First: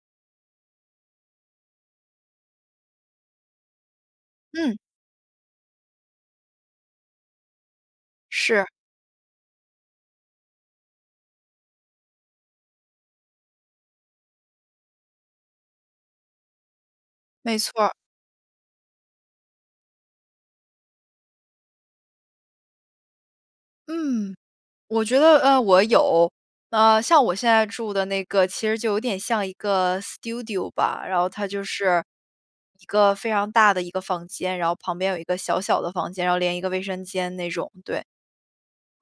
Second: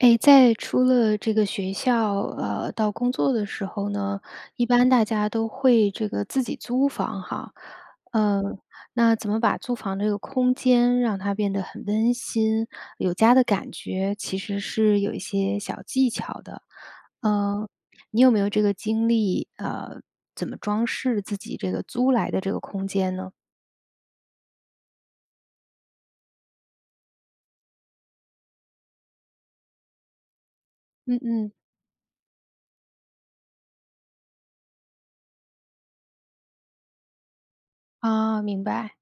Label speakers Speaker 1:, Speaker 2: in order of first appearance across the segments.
Speaker 1: 哎，在出了这个学校，呃，到工作的时候呢，一
Speaker 2: 嗯。
Speaker 1: 般大家都会这个自己租房哈。呃，
Speaker 2: 是。
Speaker 1: 那怎么把租房这个空间让它变得很温馨、有家的感觉，其实是有一些小技巧的，
Speaker 2: 没
Speaker 1: 呃，
Speaker 2: 错儿。
Speaker 1: 你有没有这个经历？呃，怎么装饰自己这个租来的这个空间呢？
Speaker 2: 嗯，我觉得，呃，我有。呃，像我现在住的那个，其实就有点像一个 Studio 吧。然
Speaker 1: 嗯
Speaker 2: 后它
Speaker 1: 嗯。
Speaker 2: 就是，一个非常大的一个房间，然后旁边有一个小小的房间，然后连一个卫生间那种，对。啊，
Speaker 1: 哦，明白。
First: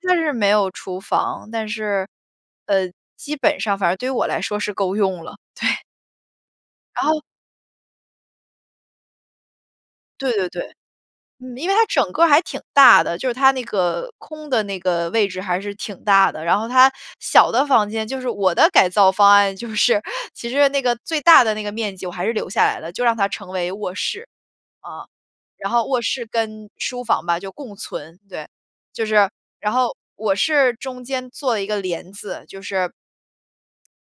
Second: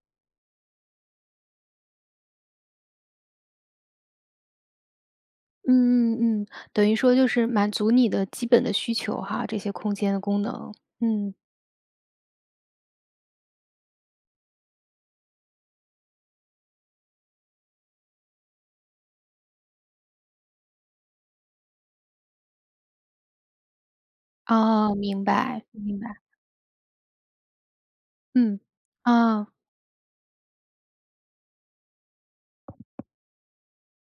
Speaker 2: 它就是没有厨房，但是，呃，基本上反正对于我来说是够用了，对。
Speaker 1: 嗯嗯嗯，等于
Speaker 2: 然
Speaker 1: 说
Speaker 2: 后
Speaker 1: 就是满足你的基本的需求哈，这些空间的
Speaker 2: 对
Speaker 1: 功
Speaker 2: 对
Speaker 1: 能
Speaker 2: 对。
Speaker 1: 嗯。
Speaker 2: 嗯，因为它整个还挺大的，就是它那个空的那个位置还是挺大的，然后它小的房间就是我的改造方案，就是其实那个最大的那个面积我还是留下来了，就让它成为卧室。
Speaker 1: 哦，
Speaker 2: 啊，
Speaker 1: 明白
Speaker 2: 然后
Speaker 1: 明
Speaker 2: 卧
Speaker 1: 白。
Speaker 2: 室跟书房吧，就共存，对。
Speaker 1: 嗯，
Speaker 2: 就是
Speaker 1: 啊。
Speaker 2: 然后，我是中间做了一个帘子，就是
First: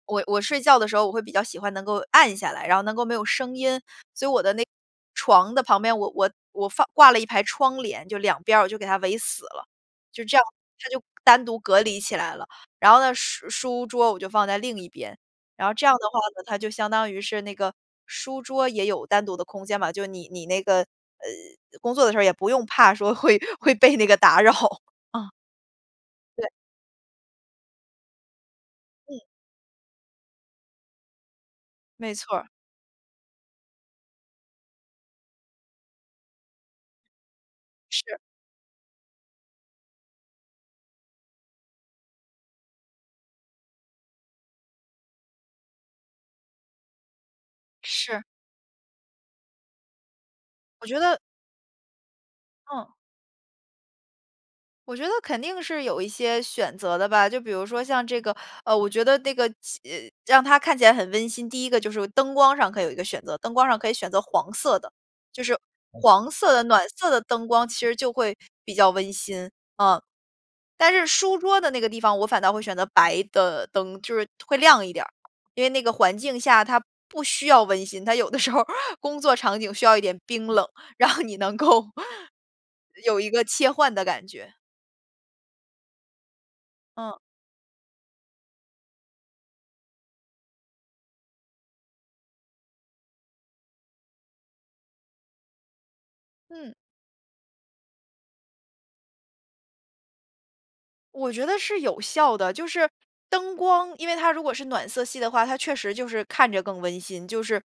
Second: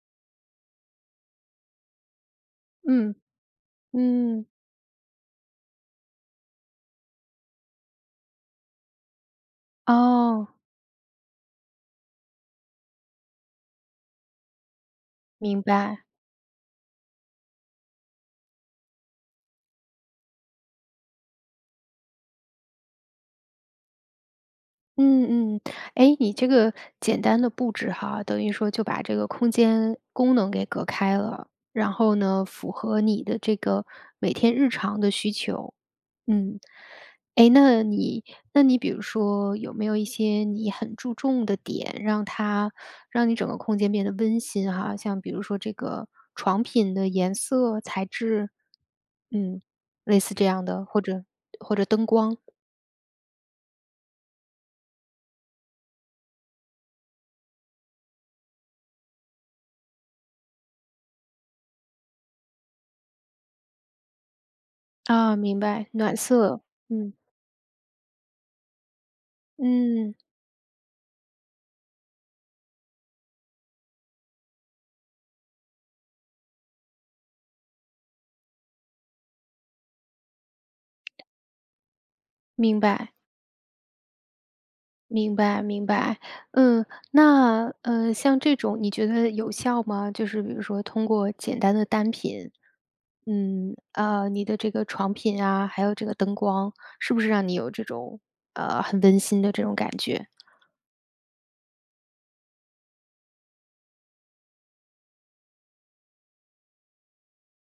Speaker 2: 我我睡觉的时候我会比较喜欢能够暗下来，然后能够没
Speaker 1: 嗯，
Speaker 2: 有声音，所以我
Speaker 1: 嗯。
Speaker 2: 的那床的旁边，我我我放挂了一排窗帘，就2边儿我就给它围死了。就这样，
Speaker 1: 哦。
Speaker 2: 它就单独隔离起来了。然后呢，书书桌我就放在另一边，
Speaker 1: 明
Speaker 2: 然后这样
Speaker 1: 白。
Speaker 2: 的话呢，它就相当于是那个，书桌也有单独的空间嘛，就你你那个，呃，工作的时候也不用怕说会会被那个打扰。嗯。
Speaker 1: 嗯，嗯，哎，你
Speaker 2: 对。
Speaker 1: 这个简单的布置哈，等于说就把这
Speaker 2: 嗯。
Speaker 1: 个空间功能给隔开了，然
Speaker 2: 没
Speaker 1: 后
Speaker 2: 错
Speaker 1: 呢，
Speaker 2: 儿。
Speaker 1: 符合你的这个每天日常的需求，嗯。哎，那
Speaker 2: 是。
Speaker 1: 你那你比如说有没有一些你很注重的点，让它让你整个空间变得温馨哈，像比如说这个床品的颜色、材
Speaker 2: 是。
Speaker 1: 质，嗯，类似这样的，
Speaker 2: 我觉
Speaker 1: 或
Speaker 2: 得。
Speaker 1: 者或者灯光。
Speaker 2: 嗯。我觉得肯定是有一些选择的吧，就比如说像这个呃，我觉得那个起让它看起来很温馨，第一个就是灯光上可以有一个选择。灯光上可以选择黄色的，
Speaker 1: 啊，
Speaker 2: 就是
Speaker 1: 明白，暖
Speaker 2: 黄色
Speaker 1: 色。
Speaker 2: 的、暖色
Speaker 1: 嗯。
Speaker 2: 的灯光其实就会比较温馨，嗯。
Speaker 1: 嗯。
Speaker 2: 但是书桌的那个地方，我反倒会选择白的灯，就是会亮一点儿。因为那个环境下，它不需要温馨，它有的时候儿工作场景需要一点冰冷，然后你能够
Speaker 1: 明白。
Speaker 2: 有一个切换的感觉。
Speaker 1: 明白明白，嗯。
Speaker 2: 嗯。
Speaker 1: 那，呃，像这种你觉得有效吗？就是比如说通过简单的单品嗯，啊，你的这个床品啊，还有这个灯光，
Speaker 2: 嗯。
Speaker 1: 是不是让你有这种呃，很温馨的这种感觉？
Speaker 2: 我觉得是有效的，就是灯光因为它如果是暖色系的话，它确实就是看着更温馨，就是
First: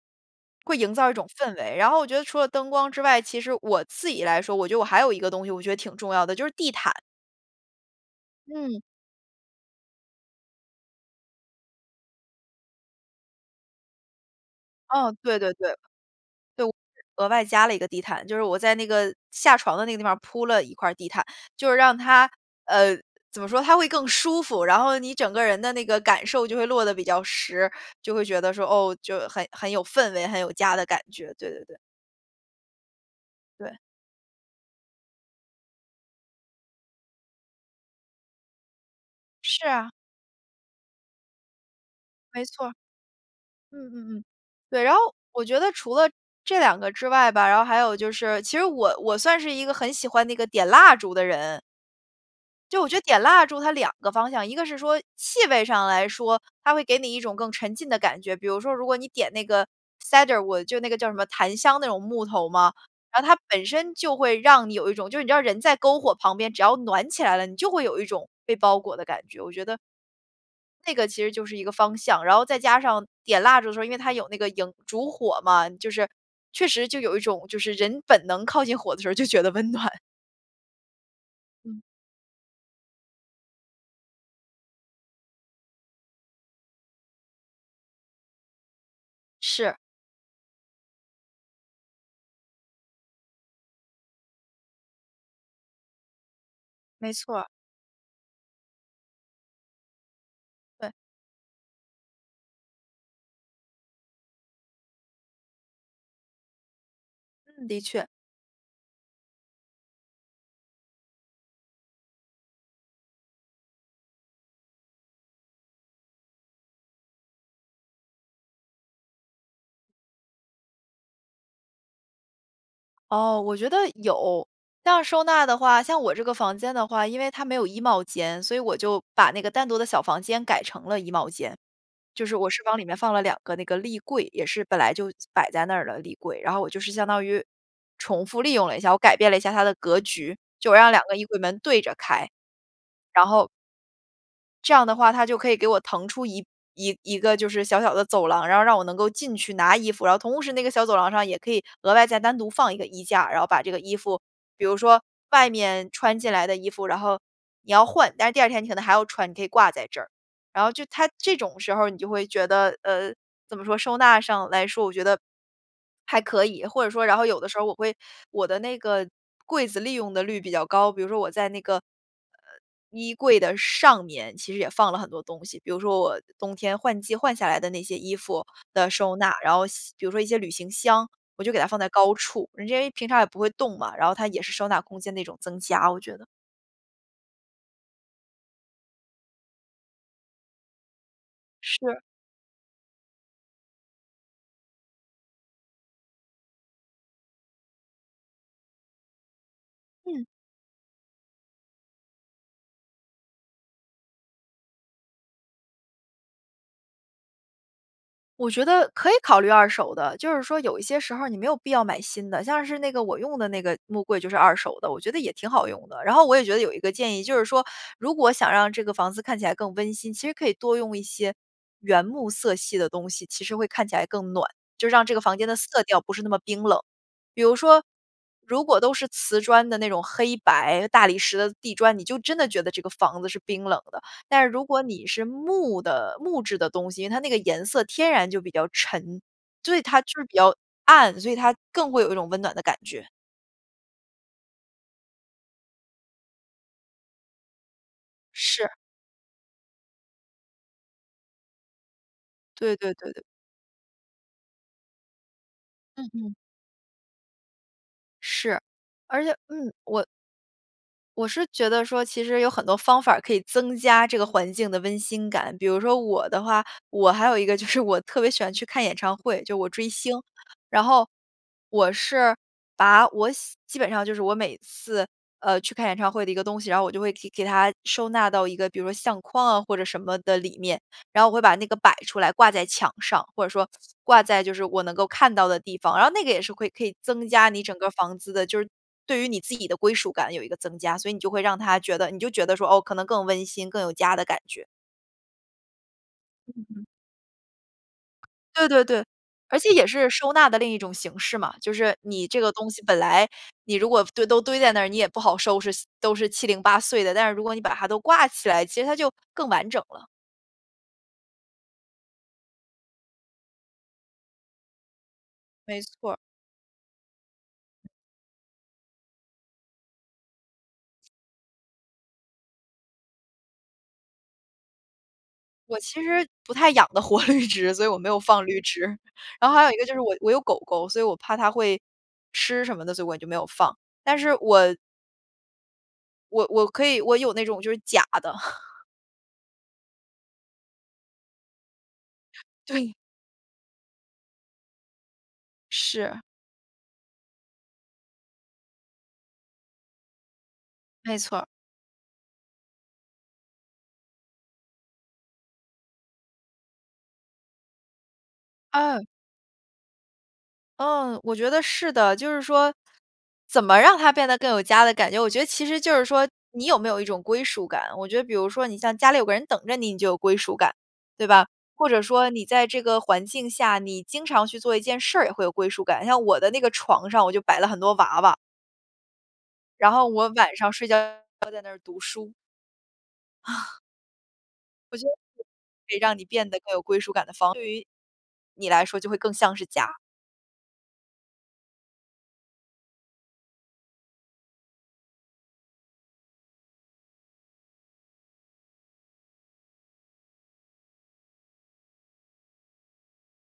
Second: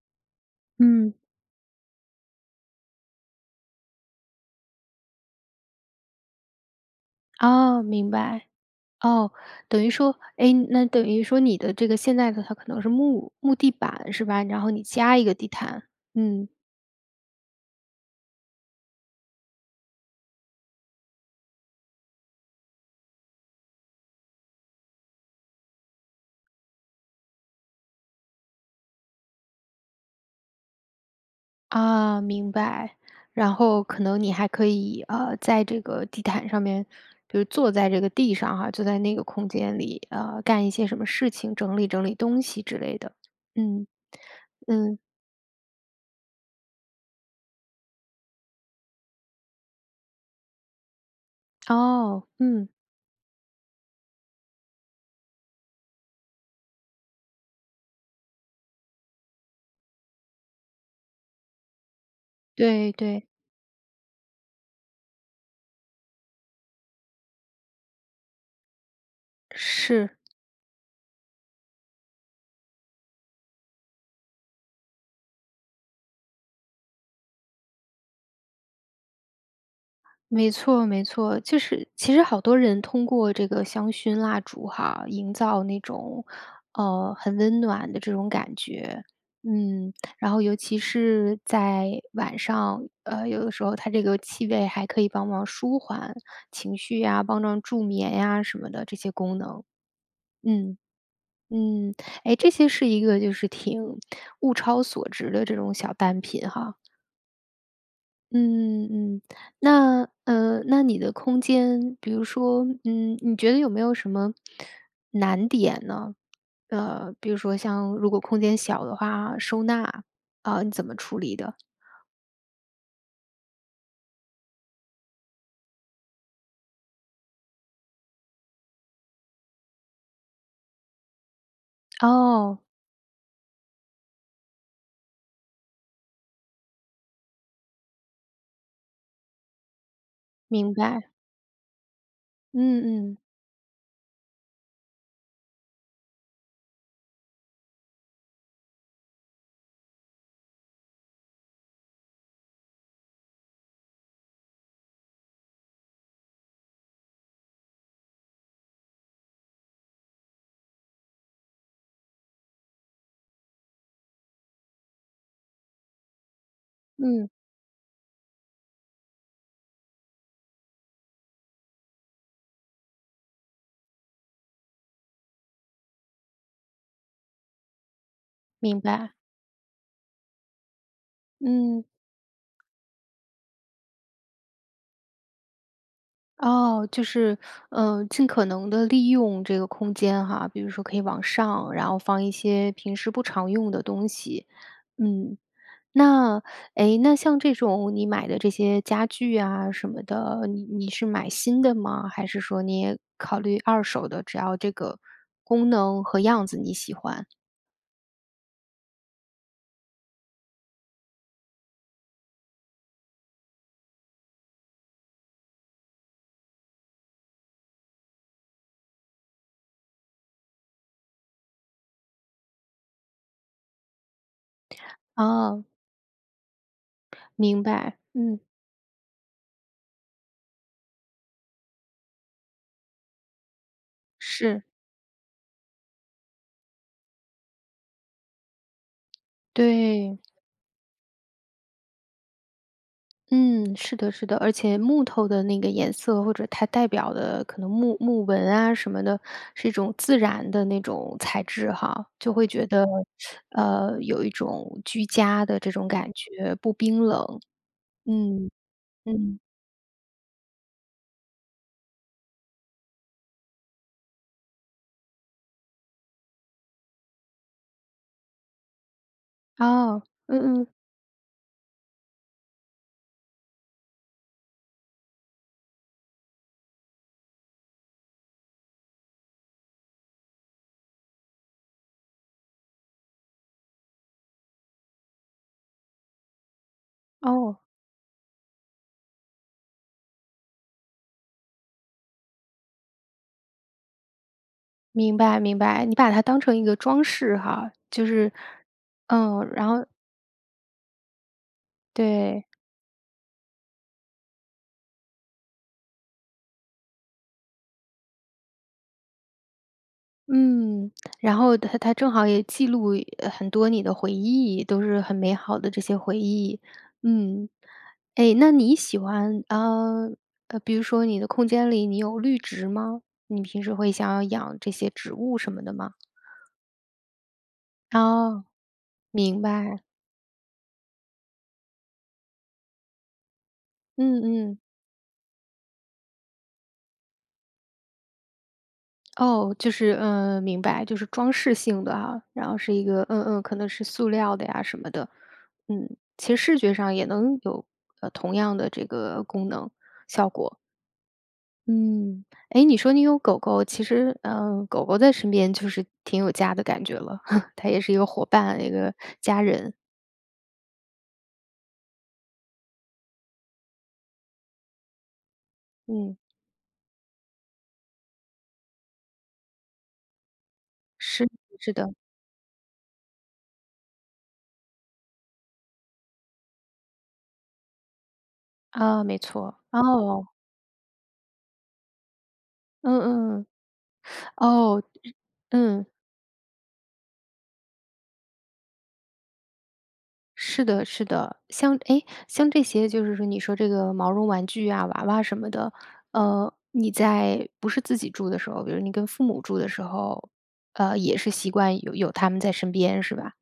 Speaker 2: 会营造一
Speaker 1: 嗯。
Speaker 2: 种氛围。然后我觉得除了灯光之外，其实我自己来说，我觉得我还有一个东西我觉得挺重要的，就是地毯。
Speaker 1: 哦，明白。
Speaker 2: 嗯。
Speaker 1: 哦，等于说哎，那等于说你的这个，现在的它可能是木木地板是吧？然后你
Speaker 2: 嗯，
Speaker 1: 加一个
Speaker 2: 对
Speaker 1: 地
Speaker 2: 对对。对，
Speaker 1: 毯，嗯。
Speaker 2: 就额外加了一个地毯，就是我在那个下床的那个地方儿铺了一块儿地毯，就是让它呃，怎么说，它会更舒服，然后你整个人的那个感受就会落得比较实，就会觉得说，哦，就很很有氛围，很有家的感觉，对对对。
Speaker 1: 啊，明白。然
Speaker 2: 对。
Speaker 1: 后可能你还可以，呃，在这个地毯上面，就坐在这个地上哈，坐在那个空
Speaker 2: 是
Speaker 1: 间
Speaker 2: 啊。
Speaker 1: 里，呃，干一些什么事情，整理整理东
Speaker 2: 没
Speaker 1: 西
Speaker 2: 错儿。
Speaker 1: 之类的。嗯，
Speaker 2: 嗯嗯嗯，对，然
Speaker 1: 嗯。
Speaker 2: 后我觉得除了这2个之外吧，然后还有就是其实我我算是一个很喜欢那个点蜡烛的人。
Speaker 1: 哦，嗯。
Speaker 2: 就我觉得点蜡烛它两个方向。一个是说气味上来说，它会给你一种更沉浸的感觉。比如说，如果你点那个 Sandalwood，就那个叫什么，檀香那种木头嘛，
Speaker 1: 对
Speaker 2: 然
Speaker 1: 对。
Speaker 2: 后它本身就会让你有一种就是你知道人在篝火旁边，只要暖起来了，你就会有一种被包裹的感觉，我觉得
Speaker 1: 是。
Speaker 2: 那个其实就是一个方向。然后再加上点蜡烛的时候，因为它有那个萤烛火嘛，就是确实就有一种就是人本能靠近火的时候就觉得温暖。
Speaker 1: 没错没错。就
Speaker 2: 嗯。
Speaker 1: 是其实好多人通过这个香薰蜡烛哈，营造那种，呃，很温暖的这种感觉，
Speaker 2: 是。
Speaker 1: 嗯。然后尤其是在晚上，呃，有的时候它这个气味还可以帮忙舒缓情绪
Speaker 2: 没
Speaker 1: 呀，
Speaker 2: 错
Speaker 1: 帮
Speaker 2: 儿。
Speaker 1: 帮助眠呀什么的，这些功能。嗯，
Speaker 2: 对。
Speaker 1: 嗯，哎，这些是一个就是挺物超所值的这种小单品哈。
Speaker 2: 嗯，的确。
Speaker 1: 嗯嗯。那呃，那你的空间，比如说，嗯，你觉得有没有什么难点呢？呃，比如说像如果空间小的话，收纳，呃，你怎么处理的？
Speaker 2: 哦，我觉得有。但要收纳的话，像我这个房间的话，因为它没有衣帽间，所以我就把那个单独的小房间改成了衣帽间。就是我
Speaker 1: 哦。
Speaker 2: 是往里面放了两个那个立柜，也是本来就摆在那儿的立柜。然后我就是相当于重复利用了一下，我改变了一下它的格局，就
Speaker 1: 明
Speaker 2: 我让两
Speaker 1: 白。
Speaker 2: 个衣柜门对着开。
Speaker 1: 嗯嗯。
Speaker 2: 然后这样的话它就可以给我腾出一一一个就是小小的走廊，然后让我能够进去拿衣服。然后同时那个小走廊上也可以额外再单独放一个衣架，然后把这个衣服，比如说外面穿进来的衣服，然后你要换，但是第2天你可能还要穿，你可以挂在这儿。然后就它这种时候儿你就会觉得，呃，怎么说，收纳上来说，我觉得，还可以。或者说然后
Speaker 1: 嗯。
Speaker 2: 有的时候我会我的那个柜子利用的率比较高。比如说我在那个，呃，衣柜的上面其实也放了很多东西，比如说我冬天换季换下来的那些衣服
Speaker 1: 明
Speaker 2: 的
Speaker 1: 白。
Speaker 2: 收纳，然后像比如说一些旅行箱，我就给它放
Speaker 1: 嗯。
Speaker 2: 在高处，就因为平常也不会动嘛，然后它也是收纳空间的一种增加我觉得。
Speaker 1: 哦，就是，呃，尽可能地利用这个空间哈。比如说可以往上，然后
Speaker 2: 是。
Speaker 1: 放一些平时不常用的东西。嗯，那哎，那像这种你买的这些家具啊什么
Speaker 2: 嗯。
Speaker 1: 的，你你是买新的吗，还是说你也考虑二手的？只要这个功能和样子你喜欢。
Speaker 2: 我觉得可以考虑二手的，就是说有一些时候儿你没有必要买新的。像是那个我用的那个木柜就是二手的，我觉得也挺好用的。然后我也觉得有一个建议，就是说，如果想让这个房子看起来更温馨，其实可以多用一些原木色系的东西，其实会看起来更暖，就让这个房间的
Speaker 1: 哦。
Speaker 2: 色调不是那么冰冷。比如
Speaker 1: 明
Speaker 2: 说，
Speaker 1: 白，嗯。
Speaker 2: 如果都是瓷砖的那种黑白大理石的地砖，你就真的觉得这个房子是冰冷的。但是
Speaker 1: 是。
Speaker 2: 如果你是木的木质的东西，它那个颜色天然就比较沉对，它就
Speaker 1: 对。
Speaker 2: 是比较暗，所以它更会有一种温暖的感觉。
Speaker 1: 嗯，是的是的。而且木头的那个颜色或者它代表的可能木木纹
Speaker 2: 是。
Speaker 1: 啊什么的，是一种自然的那种材质哈。就会觉
Speaker 2: 对
Speaker 1: 得，
Speaker 2: 对对对。
Speaker 1: 呃，有一种居家的这种
Speaker 2: 嗯
Speaker 1: 感
Speaker 2: 嗯。
Speaker 1: 觉，不冰冷，嗯，
Speaker 2: 是。而且，
Speaker 1: 嗯。
Speaker 2: 嗯，我我是觉得说，其实有很多方法儿可以增加这个环境的温馨感。比如说我的话，我还有一个就是我特别喜欢去看演唱会，就是我追
Speaker 1: 哦，
Speaker 2: 星。
Speaker 1: 嗯嗯。
Speaker 2: 然后，我是把我喜基本上就是我每次，呃，去看演唱会的一个东西，然后我就会给给它收纳到一个比如说相框啊，或者什么的里面。然后我会把那个摆出来，挂在墙上，或者说挂在就是我能够看到的地方。然后那个也是会可以增加
Speaker 1: 哦。
Speaker 2: 你整个儿房子的就是对于你自己的归属感有一个增加。所以你就会让它觉得你就觉得说，“哦，可能更温馨，更有家的感觉。”
Speaker 1: 明白明白。你把它当成一个
Speaker 2: 嗯。
Speaker 1: 装饰哈，就是，
Speaker 2: 对对对，
Speaker 1: 呃，
Speaker 2: 而
Speaker 1: 然
Speaker 2: 且
Speaker 1: 后
Speaker 2: 也是收纳的另一种形式嘛。就是你这
Speaker 1: 对。
Speaker 2: 个东西本来，你如果堆都堆在那儿，你也不好收拾，都是七零八碎的。但是如果你把它都挂起来，其实它就更完整了。
Speaker 1: 嗯，然后它它正好也记录很多你的回忆，都是很美好的
Speaker 2: 没
Speaker 1: 这些
Speaker 2: 错儿。
Speaker 1: 回忆。嗯，哎，那你喜欢，呃，比如说你的空间里，你有绿植吗？你平时会想要养这些植物什么的
Speaker 2: 我
Speaker 1: 吗？
Speaker 2: 其实不太养得活绿植，所以我没有放
Speaker 1: 哦，
Speaker 2: 绿植。
Speaker 1: 明
Speaker 2: 然后还有一
Speaker 1: 白。
Speaker 2: 个就是我我有狗狗，所以我怕它会吃什么的，所以我就没有放，但
Speaker 1: 嗯
Speaker 2: 是
Speaker 1: 嗯。
Speaker 2: 我我我可以，我有那种就是假的。
Speaker 1: 哦，就是嗯，明白，就是装饰性的啊。然后是一
Speaker 2: 对。
Speaker 1: 个嗯嗯，可能是塑料的呀什么的。嗯，
Speaker 2: 是。
Speaker 1: 其实视觉上也能有，呃，同样的这个功能、效果。
Speaker 2: 没错儿。
Speaker 1: 嗯，哎，你说你有狗狗，其实，呃，狗狗在身边就是挺有家的感觉了，它也是一个伙伴，一个
Speaker 2: 嗯。
Speaker 1: 家人。
Speaker 2: 嗯，我觉得是的。就是说，怎么让它变得更有家的感觉，我觉得其实就是
Speaker 1: 嗯。
Speaker 2: 说你有没有一种归属感。我觉得比如说你像家里有个人等着你，你就有归属感，
Speaker 1: 是
Speaker 2: 对
Speaker 1: 的
Speaker 2: 吧？
Speaker 1: 是
Speaker 2: 或
Speaker 1: 的。
Speaker 2: 者说你在这个环境下，你经常去做一件事儿，也会有归属感。你像我的那个床上我就摆了很多娃娃。
Speaker 1: 啊，没错。
Speaker 2: 然后我
Speaker 1: 哦。
Speaker 2: 晚上睡觉要在那儿读书。
Speaker 1: 嗯嗯。哦，
Speaker 2: 我觉得
Speaker 1: 嗯。
Speaker 2: 可以让你变得更有归属感的方式，对于你来说就会更像是家。
Speaker 1: 是的是的。像哎，像这些就是说你说这个毛绒玩具啊，、娃娃什么的，呃，你在不是自己住的时候，比如你跟父母住的时候，呃，也是习惯有有它们在身边是吧？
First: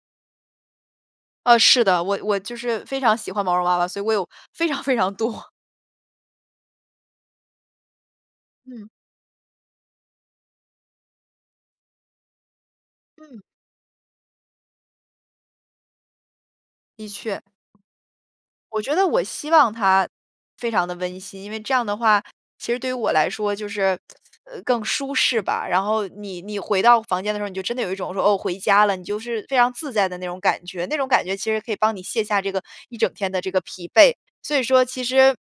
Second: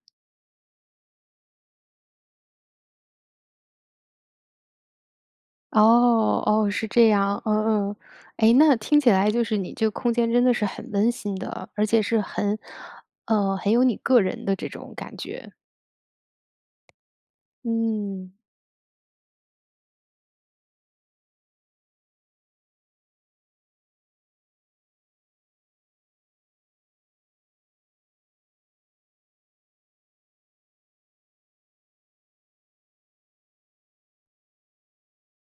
Speaker 2: 呃，是的。我我就是非常喜欢毛绒娃娃，所以我有非常非常多。
Speaker 1: 哦哦，是这样，嗯嗯。哎，那
Speaker 2: 嗯。
Speaker 1: 听起来就是你这个空间真的是很温馨的，而且是很
Speaker 2: 嗯。
Speaker 1: 呃，很有你个人的这种感觉。
Speaker 2: 的确。
Speaker 1: 嗯。
Speaker 2: 我觉得我希望它非常地温馨，因为这样的话，其实对于我来说就是，呃，更舒适吧。然后你你回到房间的时候，你就真的有一种说，哦，回家了，你就是非常自在的那种感觉。那种感觉其实可以帮你卸下这个一整天的这个疲惫。所以说其实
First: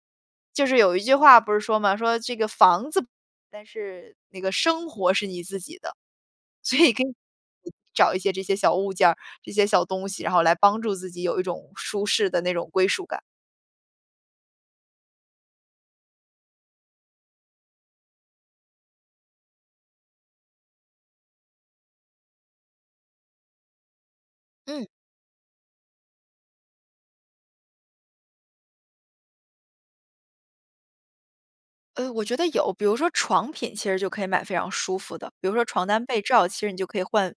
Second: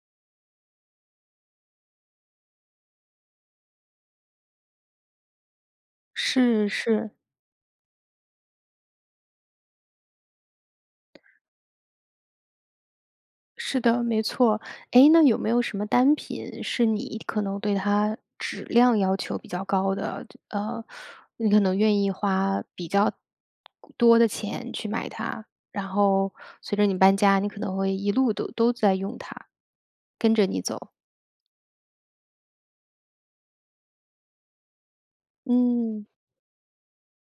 Speaker 2: 就是有一句话不是说吗，说这个“房子，但是那个生活是你自己的。”
Speaker 1: 是
Speaker 2: 所以可
Speaker 1: 是。
Speaker 2: 以，找一些这些小物件儿，这些小东西，然后来帮助自己有一种舒适的那种归属感。
Speaker 1: 是的，没错。哎，那有没有什么单品是你可能对它质量要求比较高的，这呃，你可能愿意花比较多的钱
Speaker 2: 嗯。
Speaker 1: 去买它，然后随着你搬家，你可能会一路都都在用它，跟着你走？
Speaker 2: 呃，我觉得有，比如说床品其实就可以买非常舒服的。比如说床单
Speaker 1: 嗯。
Speaker 2: 被罩，其实你就可以换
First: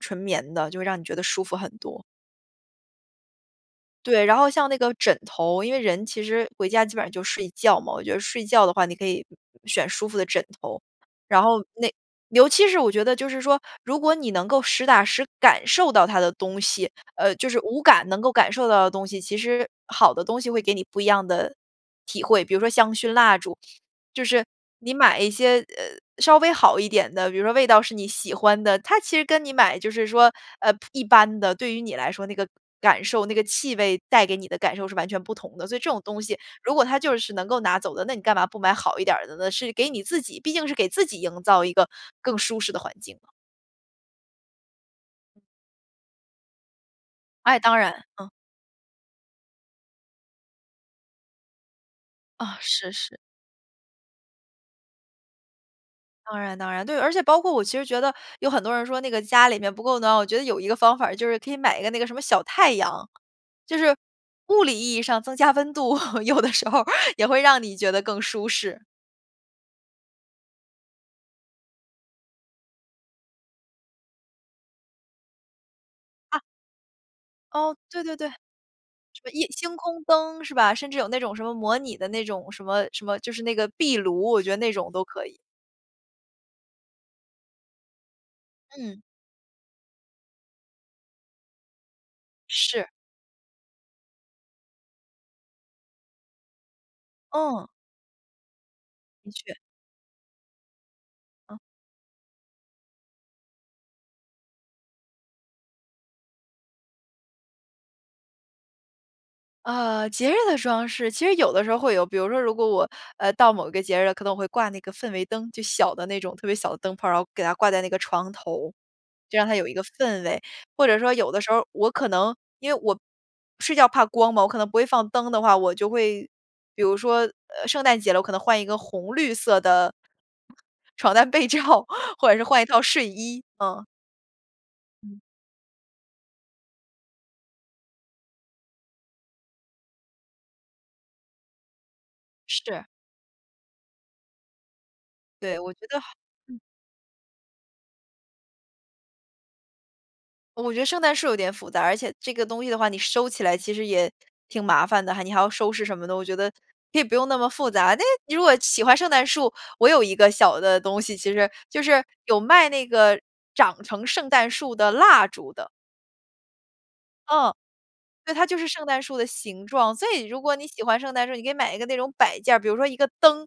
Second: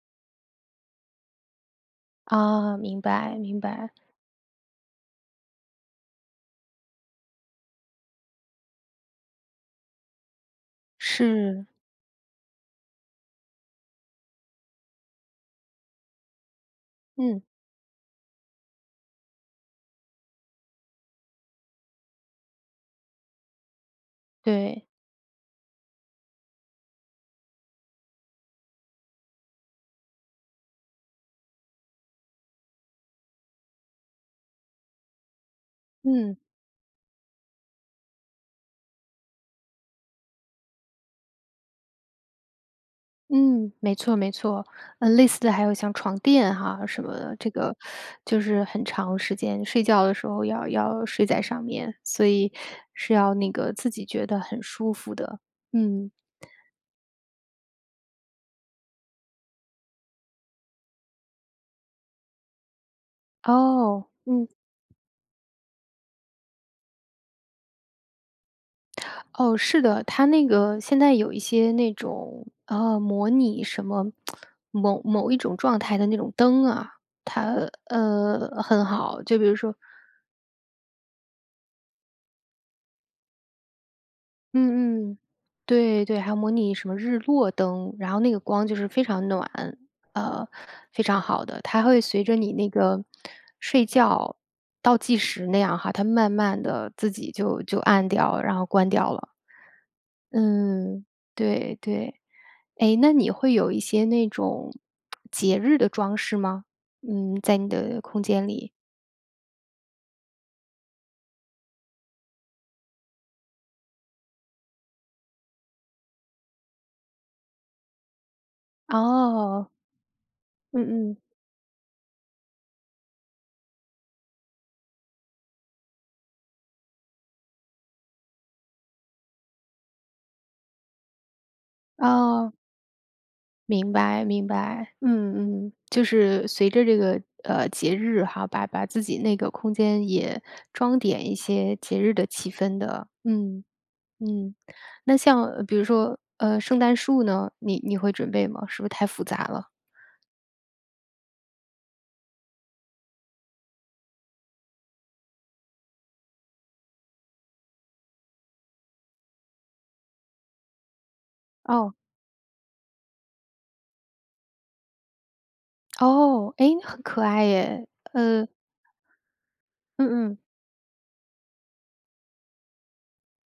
Speaker 2: 纯棉的，就会让你觉得舒服很多。
Speaker 1: 哦，明白，明白。
Speaker 2: 对，然后像那个枕头。因为人其实回家基本上就睡觉嘛，我觉得睡觉的话，你可以选舒服的枕头。然后
Speaker 1: 是。
Speaker 2: 那尤其是我觉得就是说，如果你能够实打实感受到它的东西，呃，
Speaker 1: 嗯。
Speaker 2: 就是5感能够感受到的东西，其实好的东西会给你不一样的体会。比如说香薰蜡烛，就是
Speaker 1: 对。
Speaker 2: 你买一些，呃，稍微好一点的。比如说味道是你喜欢的，它其实跟你买就是说，呃，普一般的对于你来说那个感受，那个气味带给你的感受是完全不同的。所以这种东西，
Speaker 1: 嗯。
Speaker 2: 如果它就是能够拿走的，那你干嘛不买好一点儿的呢，是给你自己毕竟是给自己营造一个更舒适的环境。
Speaker 1: 嗯，没错没错。呃，类似的还有像床垫哈什么的。这
Speaker 2: 哎，
Speaker 1: 个
Speaker 2: 当然，嗯。
Speaker 1: 就是很长时间，睡觉的时候要要睡在上面，所以
Speaker 2: 哦，是
Speaker 1: 是
Speaker 2: 是。
Speaker 1: 要那个自己觉得很舒服的，嗯。
Speaker 2: 当然当然，对。而且包括我其实觉得有很多人说那个家里面不够暖，我觉得有一个方法就是可以买一个那个什么小太阳。就是
Speaker 1: 哦，嗯。
Speaker 2: 物理意义上增加温度，有的时候也会让你觉得更舒适。
Speaker 1: 哦，是的。它那个现在有一些那种，呃，模拟什么某某一种状态的那种
Speaker 2: 啊！
Speaker 1: 灯啊。它，
Speaker 2: 哦，对对对。什
Speaker 1: 呃，很好，
Speaker 2: 么
Speaker 1: 就比
Speaker 2: 夜
Speaker 1: 如
Speaker 2: 星
Speaker 1: 说
Speaker 2: 空灯是吧？甚至有那种什么模拟的那种什么什么就是那个壁炉，我觉得那种都
Speaker 1: 嗯嗯，
Speaker 2: 可以。
Speaker 1: 对对。还有模拟什么日落灯，然后那个光就是
Speaker 2: 嗯。
Speaker 1: 非常暖，呃，非常好的。它会随着你那
Speaker 2: 是。
Speaker 1: 个睡觉倒计时那样哈，它慢慢地自己就
Speaker 2: 嗯。
Speaker 1: 就暗掉，然后关掉了。
Speaker 2: 的确。
Speaker 1: 嗯。
Speaker 2: 嗯。
Speaker 1: 对对。诶，那你会有一些那种节日的装饰吗？嗯，在你的空间里。
Speaker 2: 呃，节日的装饰，其实有的时候会有，比如说如果我，呃，到某个节日了，可能我会挂那个氛围灯，就小的那种特别小的灯泡，然后给它挂在那个床头，就让它有
Speaker 1: 哦。
Speaker 2: 一个氛围。或者
Speaker 1: 嗯
Speaker 2: 说
Speaker 1: 嗯。
Speaker 2: 有的时候我可能因为我睡觉怕光嘛，我可能不会放灯的话，我就会，比如说，呃，圣诞节了，我可能换一个红绿色的床单被罩，或者是
Speaker 1: 哦。
Speaker 2: 换一套睡衣，嗯。
Speaker 1: 明白明白，
Speaker 2: 嗯。
Speaker 1: 嗯嗯。就是随着这个，呃，节日哈，把把自己那个空间也装点一些节日的气氛
Speaker 2: 是。
Speaker 1: 的。嗯，嗯，那
Speaker 2: 对，
Speaker 1: 像
Speaker 2: 我
Speaker 1: 比
Speaker 2: 觉
Speaker 1: 如
Speaker 2: 得好
Speaker 1: 说，
Speaker 2: 嗯。
Speaker 1: 呃，圣诞树呢？你你会准备吗？是不是太复杂了？
Speaker 2: 我觉得圣诞树有点复杂，而且这个东西的话，你收起来其实也挺麻烦的哈，你还要收拾什么的，我觉得可以不用那么复杂。但是你如果喜欢圣诞树，我有一个小的东西其实就
Speaker 1: 哦。
Speaker 2: 是有卖那个长成圣诞树的蜡烛的。
Speaker 1: 哦。哎？很可爱
Speaker 2: 嗯。
Speaker 1: 耶。
Speaker 2: 对，
Speaker 1: 呃。
Speaker 2: 它就是圣诞树的形状，所以
Speaker 1: 嗯
Speaker 2: 如
Speaker 1: 嗯。
Speaker 2: 果你喜欢圣诞树，你可以买一个那种摆件儿，比如说一个灯。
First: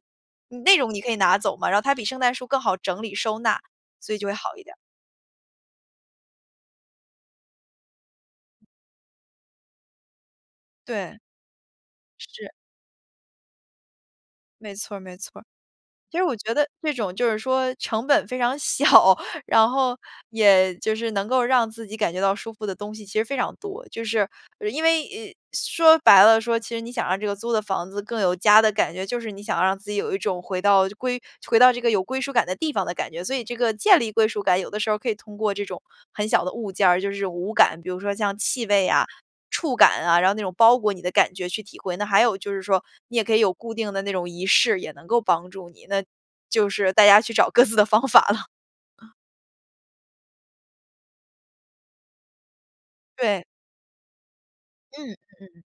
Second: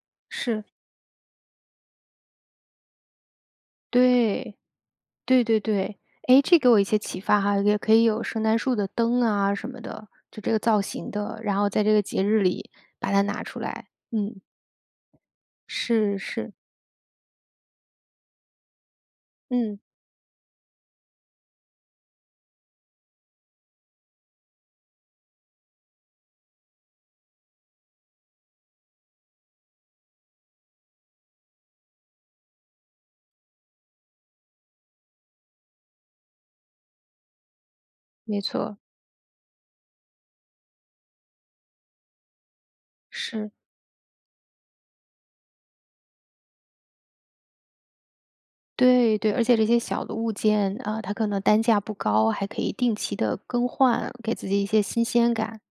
Speaker 2: 你
Speaker 1: 是。
Speaker 2: 那种你可以拿走嘛，然后它比圣诞树更好整理收纳，所以就会好
Speaker 1: 对，
Speaker 2: 一点儿。
Speaker 1: 对对对。哎，这给我一些启发哈，也可以有圣诞树的灯啊什么的，就这个造型
Speaker 2: 对。
Speaker 1: 的，然后在这个节日
Speaker 2: 是。
Speaker 1: 里把它拿出来，嗯。
Speaker 2: 没错儿没错儿。
Speaker 1: 是
Speaker 2: 其实我
Speaker 1: 是。
Speaker 2: 觉得这种就是说成本非常小，然
Speaker 1: 嗯。
Speaker 2: 后也就是能够让自己感觉到舒服的东西其实非常多。就是，呃因为哎，说白了说，其实你想让这个租的房子更有家的感觉，就是你想让自己有一种回到就归回到这个有归属感的地方的感觉，所以这个建立归属感，有的时候可以通过这种很小的物件儿，就是5感，比如说像
Speaker 1: 没
Speaker 2: 气
Speaker 1: 错。
Speaker 2: 味啊，触感啊，然后那种包裹你的感觉去体会。那还有就是说，你也可以
Speaker 1: 是。
Speaker 2: 有固定的那种仪式，也能够帮助你，那就是大家去找各自的方法了。啊。
Speaker 1: 对对，而且这些小的物件，呃，它可能单价不高，还可以定期地
Speaker 2: 对。
Speaker 1: 更换，给自己一些新
Speaker 2: 嗯，嗯
Speaker 1: 鲜感。
Speaker 2: 嗯。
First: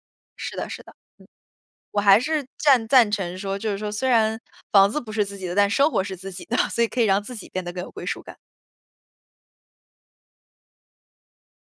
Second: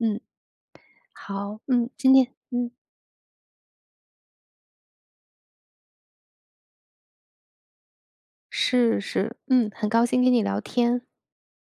Speaker 1: 嗯。
Speaker 2: 是的是的，嗯。
Speaker 1: 好，嗯，
Speaker 2: 我
Speaker 1: 今
Speaker 2: 还
Speaker 1: 天
Speaker 2: 是
Speaker 1: 嗯。
Speaker 2: 赞赞成说，就是说虽然房子不是自己的，但生活是自己的，所以可以让自己变得更有归属感。
Speaker 1: 是是。嗯，很高兴跟你聊天。